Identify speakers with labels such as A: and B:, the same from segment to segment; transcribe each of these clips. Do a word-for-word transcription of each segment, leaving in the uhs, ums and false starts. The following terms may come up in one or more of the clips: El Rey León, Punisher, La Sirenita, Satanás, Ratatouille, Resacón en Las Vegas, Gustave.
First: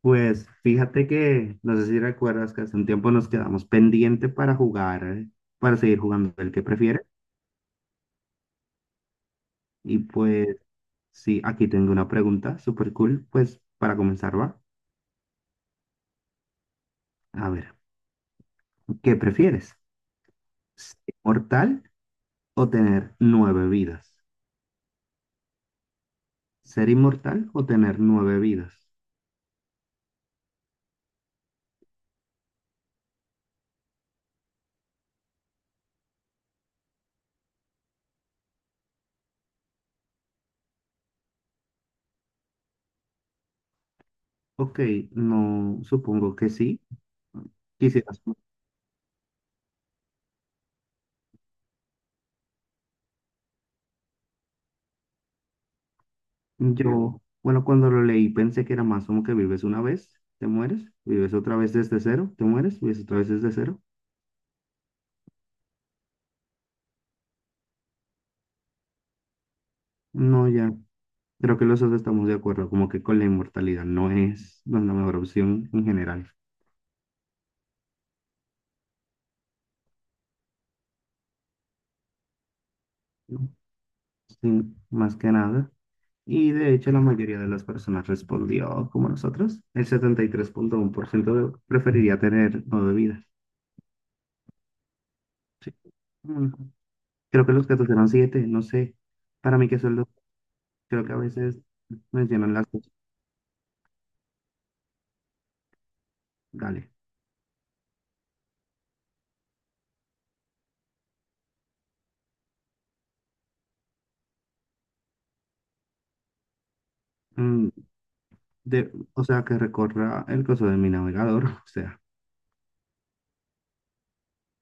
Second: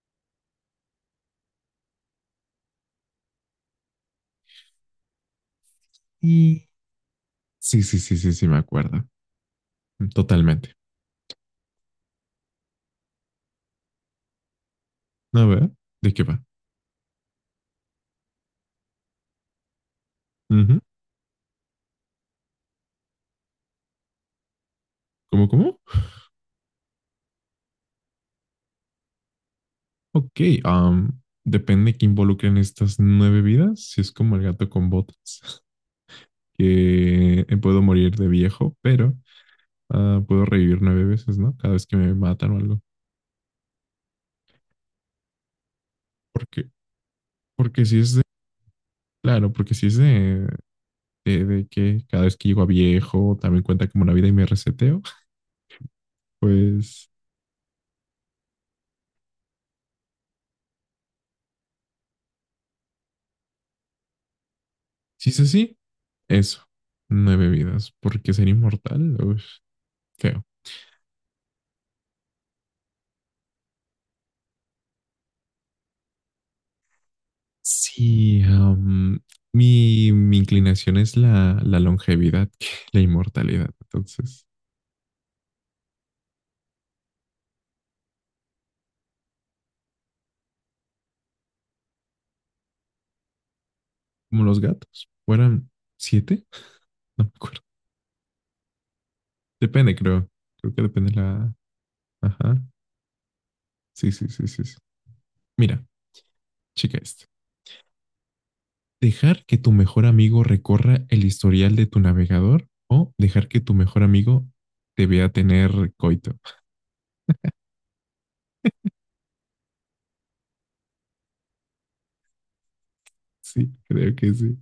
A: Pues fíjate que, no sé si recuerdas que hace un tiempo nos quedamos pendiente para jugar, eh, para seguir jugando el que
B: Y,
A: prefieres.
B: sí, sí, sí, sí, sí, me acuerdo.
A: Y pues
B: Totalmente.
A: sí, aquí tengo una pregunta súper cool, pues para comenzar va.
B: A ver, ¿de qué va?
A: A ver, ¿qué prefieres?
B: Ujú.
A: ¿Ser inmortal o tener nueve vidas?
B: ¿Cómo, cómo?
A: ¿Ser inmortal o tener nueve vidas?
B: Ok, am, depende que involucren estas nueve vidas. Si es como el gato con botas, que puedo morir de viejo, pero ah, puedo revivir nueve veces, ¿no? Cada vez que me matan o algo.
A: Ok, no, supongo que
B: Porque,
A: sí.
B: porque si es
A: Quisieras.
B: de, claro, porque si es de, de, de que cada vez que llego a viejo también cuenta como una vida y me reseteo, pues.
A: Yo, bueno, cuando lo leí pensé que era más como que vives una vez, te mueres, vives otra vez desde cero, te mueres, vives otra vez desde cero.
B: Si es así, eso. Nueve vidas, porque ser inmortal, uf, feo.
A: No, ya, creo que los dos estamos de acuerdo, como que con la inmortalidad no es, no es la mejor opción en general.
B: Sí, am, mi, mi inclinación es la, la longevidad que la
A: ¿No?
B: inmortalidad. Entonces,
A: Sí, más que nada. Y de hecho la mayoría de las personas respondió como nosotros. El setenta y tres punto uno por ciento de- preferiría tener nueve vidas.
B: como los gatos, ¿fueran
A: Sí.
B: siete?
A: Mm,
B: No me
A: Creo que
B: acuerdo.
A: los gatos eran siete, no sé. Para mí que
B: Depende,
A: son los,
B: creo. Creo que
A: creo
B: depende
A: que a
B: la...
A: veces mencionan
B: Ajá.
A: las.
B: Sí, sí, sí, sí, sí. Mira,
A: Dale.
B: chica esto. Dejar que tu mejor amigo recorra el historial de tu navegador o dejar que tu mejor amigo te vea tener coito.
A: Mm, de, o sea, que recorra el coso de mi navegador. O sea,
B: Sí, creo que sí.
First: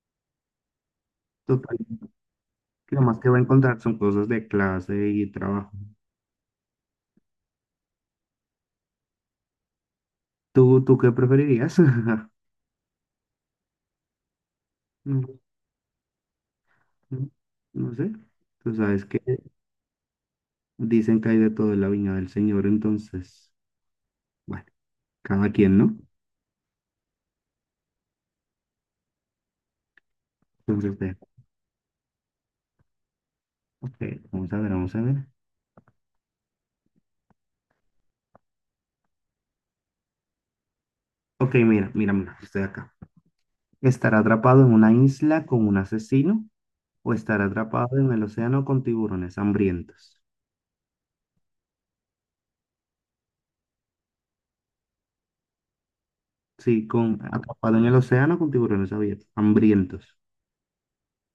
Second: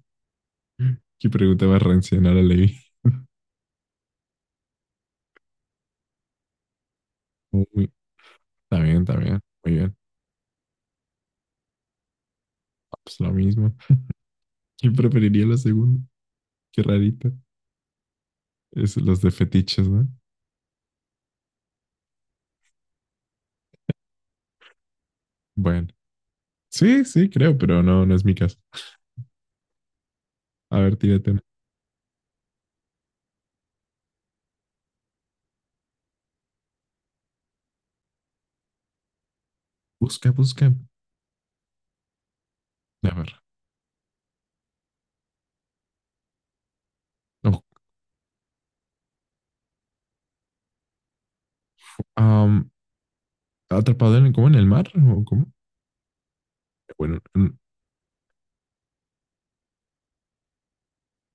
B: ¿Qué pregunta
A: total.
B: más rancia? No la leí.
A: Que lo más que va a encontrar son cosas de clase y trabajo.
B: Uy, está bien, está bien. Muy bien.
A: ¿Tú, tú qué preferirías?
B: Ah, pues lo mismo. ¿Quién
A: Mm,
B: preferiría la segunda? Qué
A: mm,
B: rarita.
A: No sé. Tú
B: Es
A: sabes
B: los
A: que
B: de fetiches, ¿no?
A: dicen que hay de todo en la viña del Señor, entonces, bueno, cada quien,
B: Bueno.
A: ¿no?
B: Sí, sí, creo, pero no, no es mi caso. A ver,
A: Entonces, de-
B: tírate una.
A: ok, vamos a ver, vamos a ver.
B: Busca, busca.
A: Ok, mira, mira, mira, estoy acá.
B: A ver.
A: ¿Estar atrapado en una isla con un asesino o estar
B: Oh,
A: atrapado en el océano con tiburones hambrientos?
B: am, ¿atrapado en, cómo, en el mar? ¿O cómo?
A: Sí, con
B: Bueno, en-
A: atrapado en el océano con tiburones abiertos, hambrientos.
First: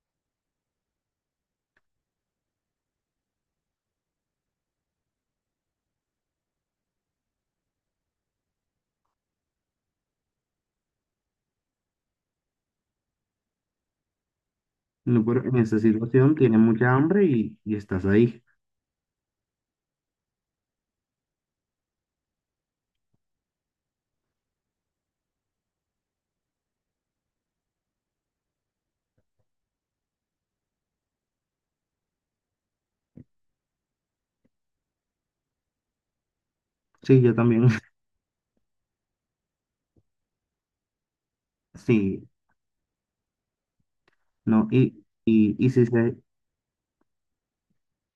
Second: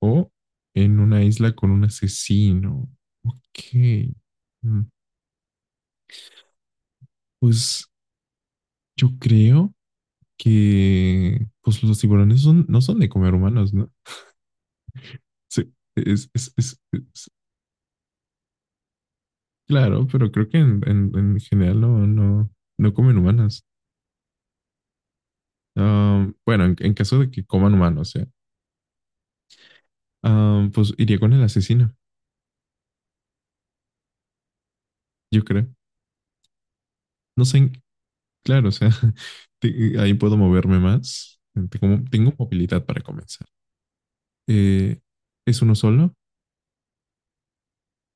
B: o en una isla con un asesino. Ok. Mm, pues yo creo que pues los tiburones son, no son de comer humanos, ¿no?
A: No, pero en
B: Sí,
A: esa
B: es,
A: situación
B: es,
A: tienes
B: es,
A: mucha hambre
B: es-
A: y, y estás ahí.
B: claro, pero creo que en, en- en general no, no, no comen humanas. Ah, bueno, en, en caso de que coman humanos, o sea, ah, pues iría con el asesino, yo creo.
A: Sí, yo
B: No sé,
A: también.
B: en- claro, o sea, te- ahí puedo moverme más. Tengo,
A: Sí,
B: tengo movilidad para comenzar.
A: no, y,
B: Eh,
A: y,
B: ¿es
A: y
B: uno
A: si
B: solo?
A: se,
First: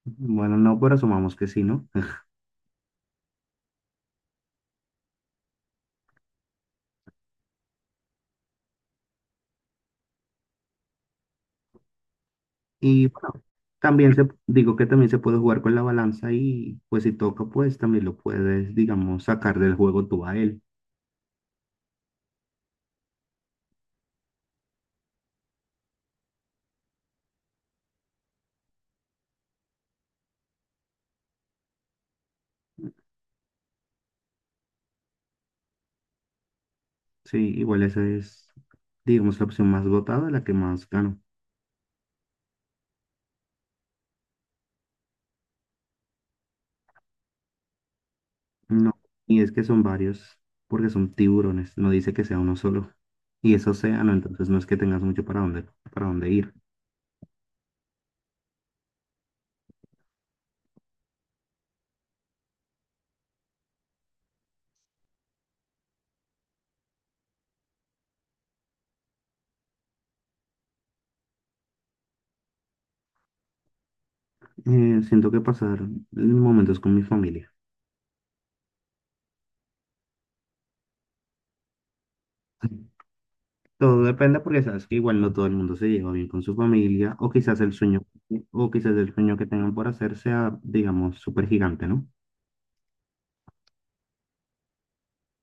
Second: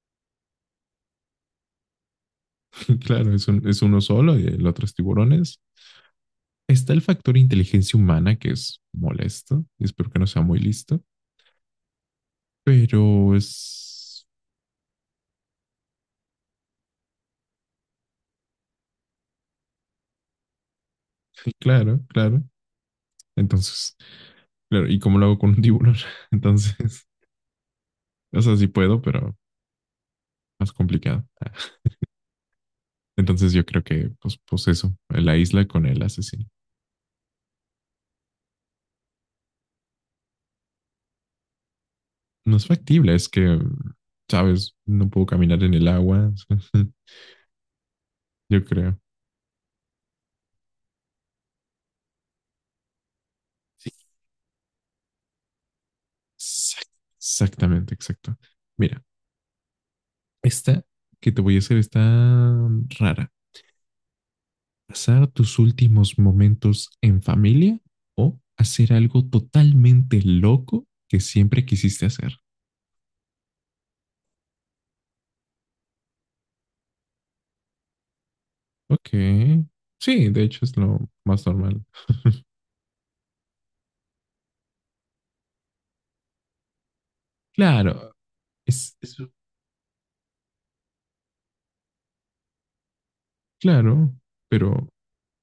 A: bueno, no, pero asumamos que sí, ¿no?
B: Claro, es, un- es uno solo y el otro es tiburones. Está el factor inteligencia humana que es molesto. Espero que no sea muy listo,
A: Y bueno,
B: pero
A: también
B: es.
A: se, digo que también se puede jugar con la balanza y pues si toca, pues también lo puedes, digamos, sacar del juego tú a él.
B: Claro, claro. Entonces, claro, ¿y cómo lo hago con un tiburón? Entonces, o sea, sí puedo, pero más complicado. Entonces yo creo que, pues, pues eso, la isla con el asesino.
A: Sí, igual esa es, digamos, la opción más votada, la que más gana.
B: No es factible, es que, sabes, no puedo caminar en el agua, yo creo.
A: No, y es que son varios, porque son tiburones, no dice que sea uno solo. Y es
B: Sí.
A: océano, entonces no es que tengas mucho para dónde, para dónde ir.
B: Exact- Exactamente, exacto. Mira, esta que te voy a hacer está rara. ¿Pasar tus últimos momentos en familia o hacer algo totalmente loco que siempre quisiste hacer?
A: Eh, siento que pasar momentos con mi familia.
B: Ok. Sí, de hecho es lo más normal.
A: Todo depende porque sabes que igual no todo el mundo se lleva bien con su familia, o quizás el sueño,
B: Claro,
A: o quizás
B: es,
A: el
B: es-
A: sueño que tengan por hacer sea, digamos, súper gigante, ¿no?
B: claro, pero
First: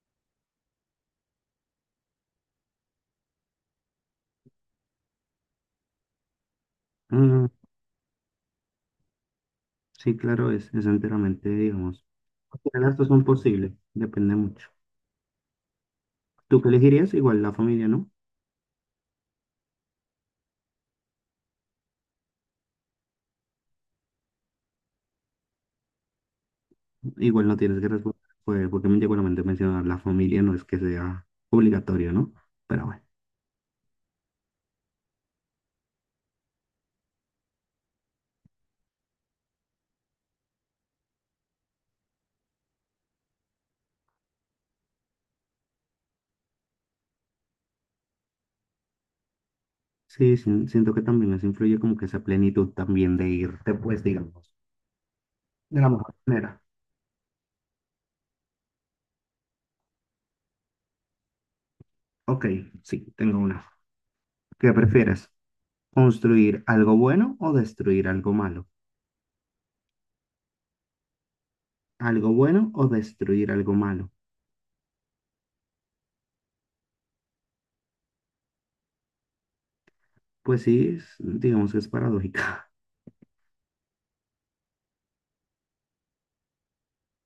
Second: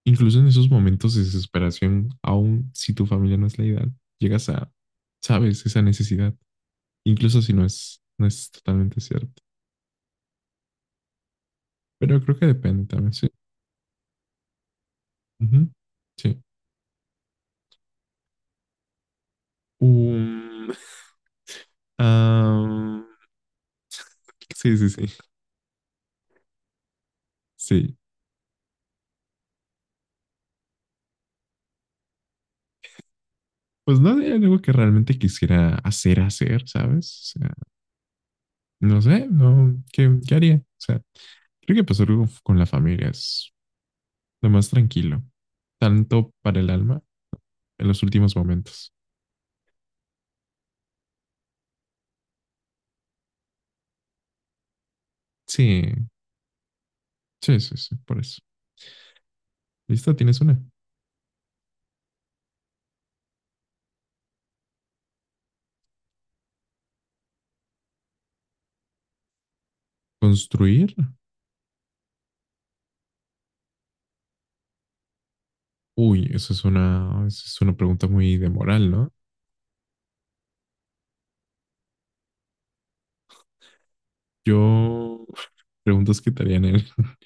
B: incluso en esos momentos de desesperación, aun si tu familia no es la ideal, llegas a, sabes, esa necesidad, incluso
A: Mm,
B: si no es, no es totalmente cierto.
A: sí, claro, es, es enteramente, digamos.
B: Pero creo que
A: Cualquiera
B: depende
A: de las dos
B: también,
A: son
B: sí.
A: posibles, depende mucho.
B: Ujú, sí.
A: ¿Tú qué elegirías? Igual la familia, ¿no?
B: Um, ah, sí, sí, sí.
A: Igual no tienes que
B: Sí,
A: responder, pues, porque igualmente mencionar la familia no es que sea obligatorio, ¿no? Pero bueno,
B: pues no es algo que realmente quisiera hacer, hacer, ¿sabes? O sea, no sé, no, ¿qué, qué haría? O sea, creo que pasar algo con la familia es lo más tranquilo, tanto para el alma en los últimos momentos.
A: sí, sí, siento que también eso influye como que esa plenitud también de irte, pues, digamos, de la
B: Sí,
A: mejor manera.
B: sí, sí, sí, por eso. ¿Listo? ¿Tienes una?
A: Ok, sí, tengo una. ¿Qué prefieres? ¿Construir algo bueno o destruir algo malo?
B: ¿Construir?
A: ¿Algo bueno o destruir algo malo?
B: Uy, eso es una, eso es una pregunta muy de moral, ¿no?
A: Pues sí, es- digamos que es paradójica.
B: Yo preguntas que te harían en,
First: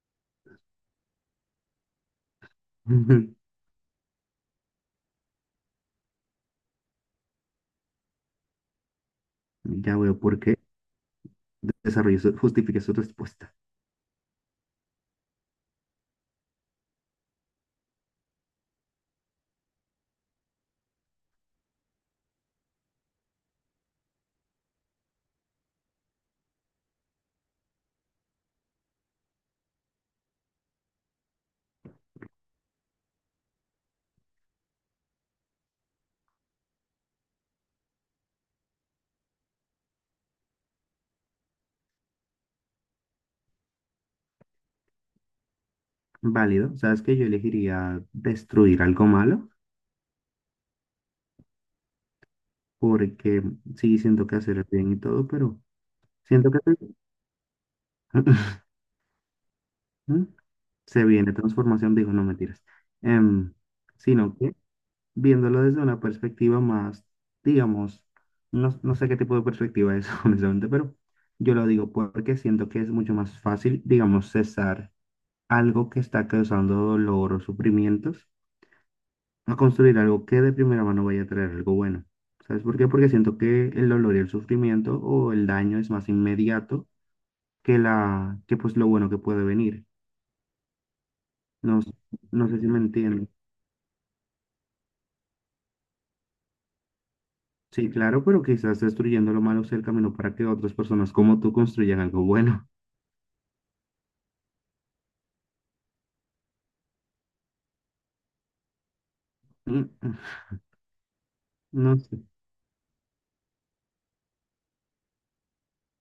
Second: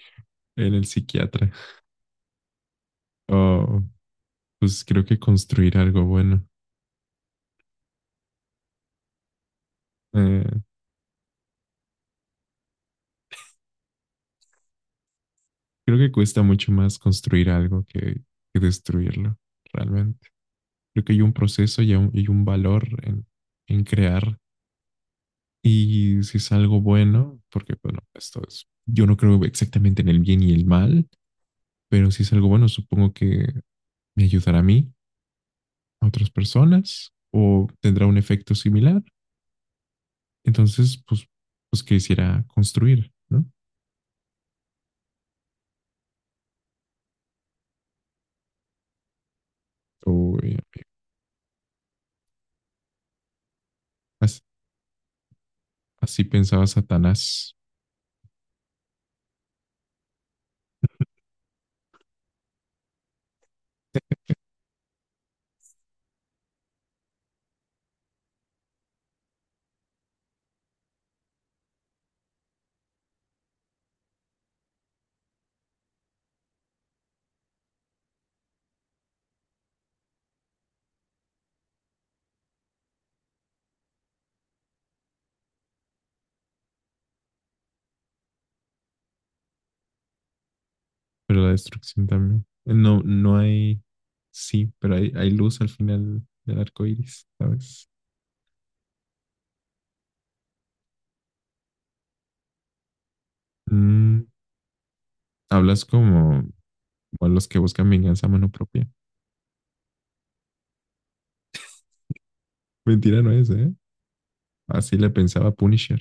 B: en el psiquiatra. Oh, pues creo que construir algo bueno.
A: Ya veo por qué
B: Eh,
A: desarrollo su, justifique su respuesta.
B: Creo que cuesta mucho más construir algo que, que destruirlo, realmente. Creo que hay un proceso y un, y un valor en, en, crear. Y si es algo bueno, porque bueno, esto es, yo no creo exactamente en el bien y el mal, pero si es algo bueno, supongo que me ayudará a mí, a otras personas, o tendrá un efecto similar. Entonces, pues, pues quisiera construir, ¿no?
A: Válido, sabes que yo elegiría destruir algo malo
B: O eh,
A: porque sí siento que
B: as-
A: hacer el bien y todo, pero
B: así
A: siento que
B: pensaba Satanás.
A: se, se viene transformación, digo, no mentiras, Em, sino que viéndolo desde una perspectiva más, digamos, no, no sé qué tipo de perspectiva es, honestamente, pero yo lo digo porque siento que es mucho más fácil, digamos, cesar algo que está causando dolor o sufrimientos a construir algo que de primera mano vaya a traer algo bueno. ¿Sabes por qué? Porque siento que el dolor y el sufrimiento o el daño es más inmediato que la, que pues lo bueno que puede venir.
B: Pero la
A: No, s-
B: destrucción también.
A: no sé si me
B: No,
A: entienden.
B: no hay, sí, pero hay, hay luz al final del arco iris, ¿sabes?
A: Sí, claro, pero quizás destruyendo lo malo sea el camino para que otras personas como tú construyan algo bueno.
B: Mm, hablas como, como los que buscan venganza a mano propia.
A: Mm, mm, No sé,
B: Mentira no es, ¿eh? Así le pensaba Punisher.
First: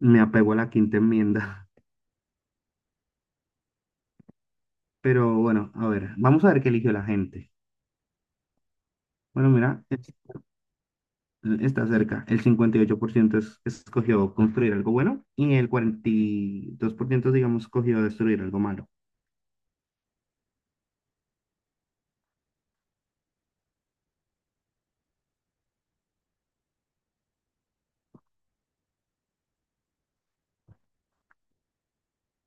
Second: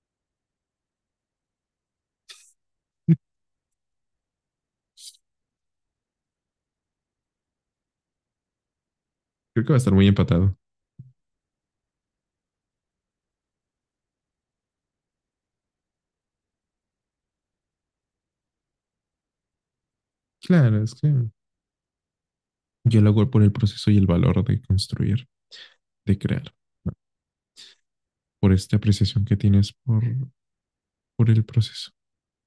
A: me apego a la quinta enmienda. Pero bueno, a ver, vamos a ver qué eligió la gente. Bueno,
B: Creo que va a
A: mira,
B: estar
A: es-
B: muy empatado.
A: está cerca. El cincuenta y ocho por ciento es- escogió construir algo bueno y el cuarenta y dos por ciento digamos escogió destruir algo malo.
B: Claro, es que yo lo hago por el proceso y el valor de construir, de crear, ¿no? Por esta apreciación que tienes por, por el proceso.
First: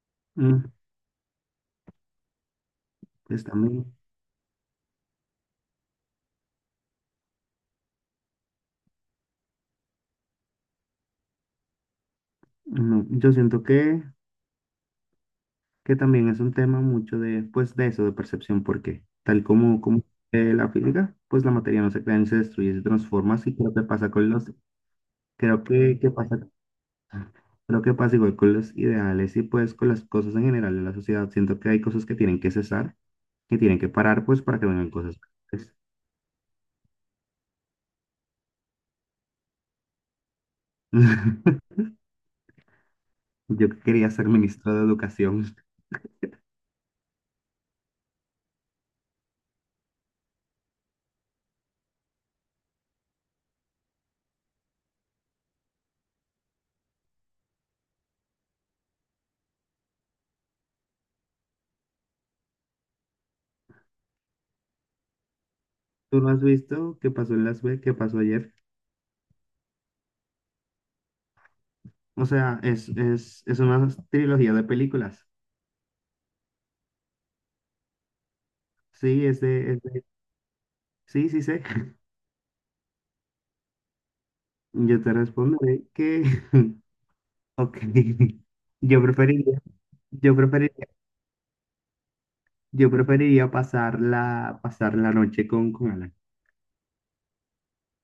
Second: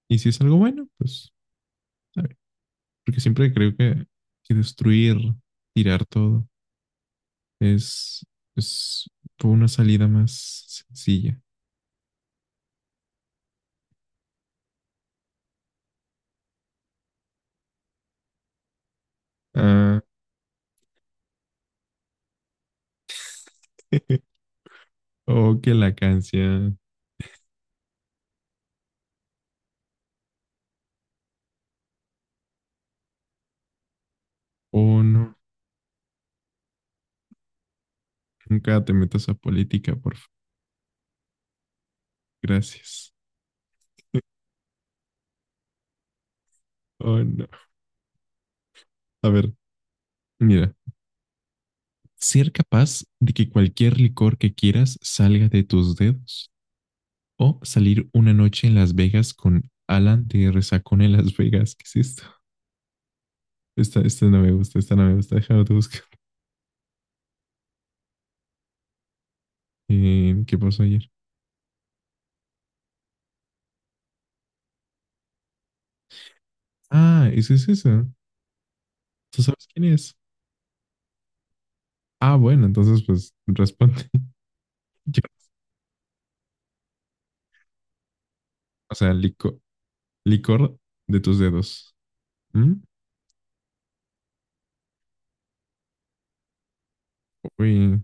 B: Y si es algo
A: Mm,
B: bueno, pues, a ver, porque
A: Pues
B: siempre creo
A: también,
B: que, que destruir, tirar todo, Es, es por una salida más sencilla.
A: no, yo siento que que también es un tema mucho de, pues, de eso, de percepción, porque tal como,
B: Ah,
A: como eh, la física, pues la materia no se crea ni se destruye, se transforma, así creo que pasa con los,
B: o
A: creo
B: que la
A: que, que pasa,
B: canción.
A: creo que pasa igual con los ideales y pues con las cosas en general de la sociedad. Siento que hay cosas que tienen que cesar, que tienen que parar, pues, para que vengan
B: Oh,
A: cosas
B: no.
A: mejores.
B: Nunca te metas a política, por favor. Gracias.
A: Yo que quería ser ministro de educación.
B: Oh, no. A ver, mira. Ser capaz de que cualquier licor que quieras salga de tus dedos. O salir una noche en Las Vegas con Alan de Resacón en Las Vegas. ¿Qué es esto? Esta, esta no me gusta, esta no me gusta. Déjame te buscar.
A: ¿Tú no has visto qué pasó en Las Vegas, qué pasó ayer?
B: Eh, ¿qué pasó ayer?
A: O sea, es, es, es una trilogía de películas.
B: Ah, ¿ese es eso?
A: Sí, es
B: ¿Tú sabes
A: de, es
B: quién
A: de-
B: es?
A: sí, sí sé.
B: Ah, bueno, entonces pues responde.
A: Yo te
B: Yo-
A: responderé que, ok,
B: O
A: yo
B: sea, lico-
A: preferiría, yo
B: licor
A: preferiría,
B: de tus dedos. ¿Mm?
A: yo preferiría pasar la, pasar la noche con, con Alan.
B: Uy,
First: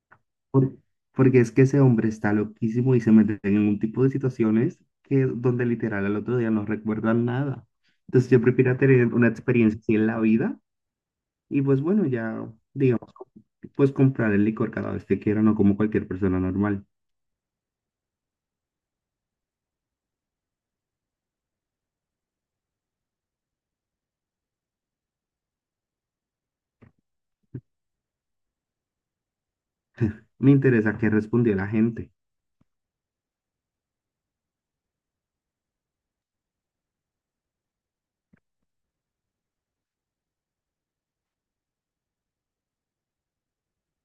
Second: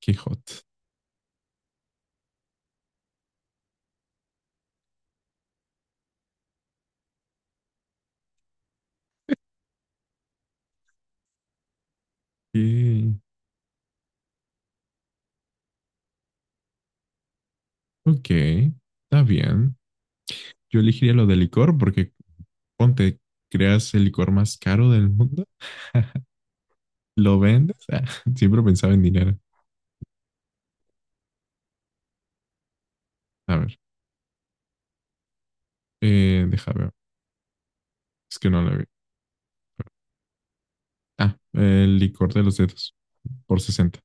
B: qué hot.
A: Por- porque es que ese hombre está loquísimo y se mete en un tipo de situaciones que donde literal al otro día no recuerdan nada. Entonces yo prefiero tener una experiencia así en la vida y pues bueno, ya digamos,
B: Y-
A: pues comprar el licor cada vez que quiera, no como cualquier persona normal.
B: Ok, está bien. Yo elegiría lo de licor porque ponte, creas el licor más caro del mundo, lo vendes. Ah, siempre pensaba en dinero.
A: Me interesa qué respondió la gente.
B: A ver, eh, deja ver. Es que no lo vi. Ah, el licor de los dedos por sesenta.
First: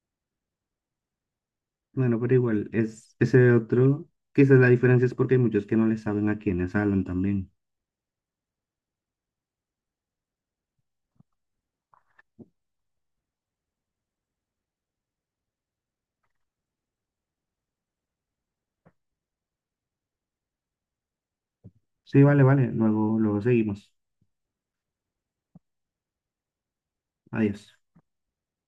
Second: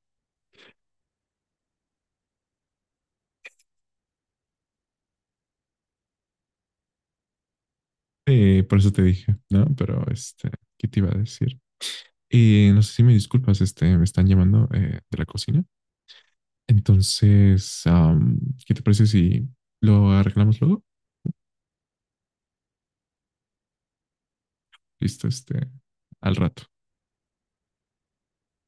A: Bueno, pero igual, es ese otro, quizás la diferencia es porque hay muchos que no le saben a quiénes hablan también.
B: Sí, por eso te dije, ¿no? Pero este, ¿qué te iba a decir? Y no sé si me disculpas, este, me están llamando eh, de la cocina. Entonces, am, ¿qué te parece si lo arreglamos luego?
A: Sí, vale, vale, luego, luego seguimos.
B: Listo, este, al rato.
A: Adiós.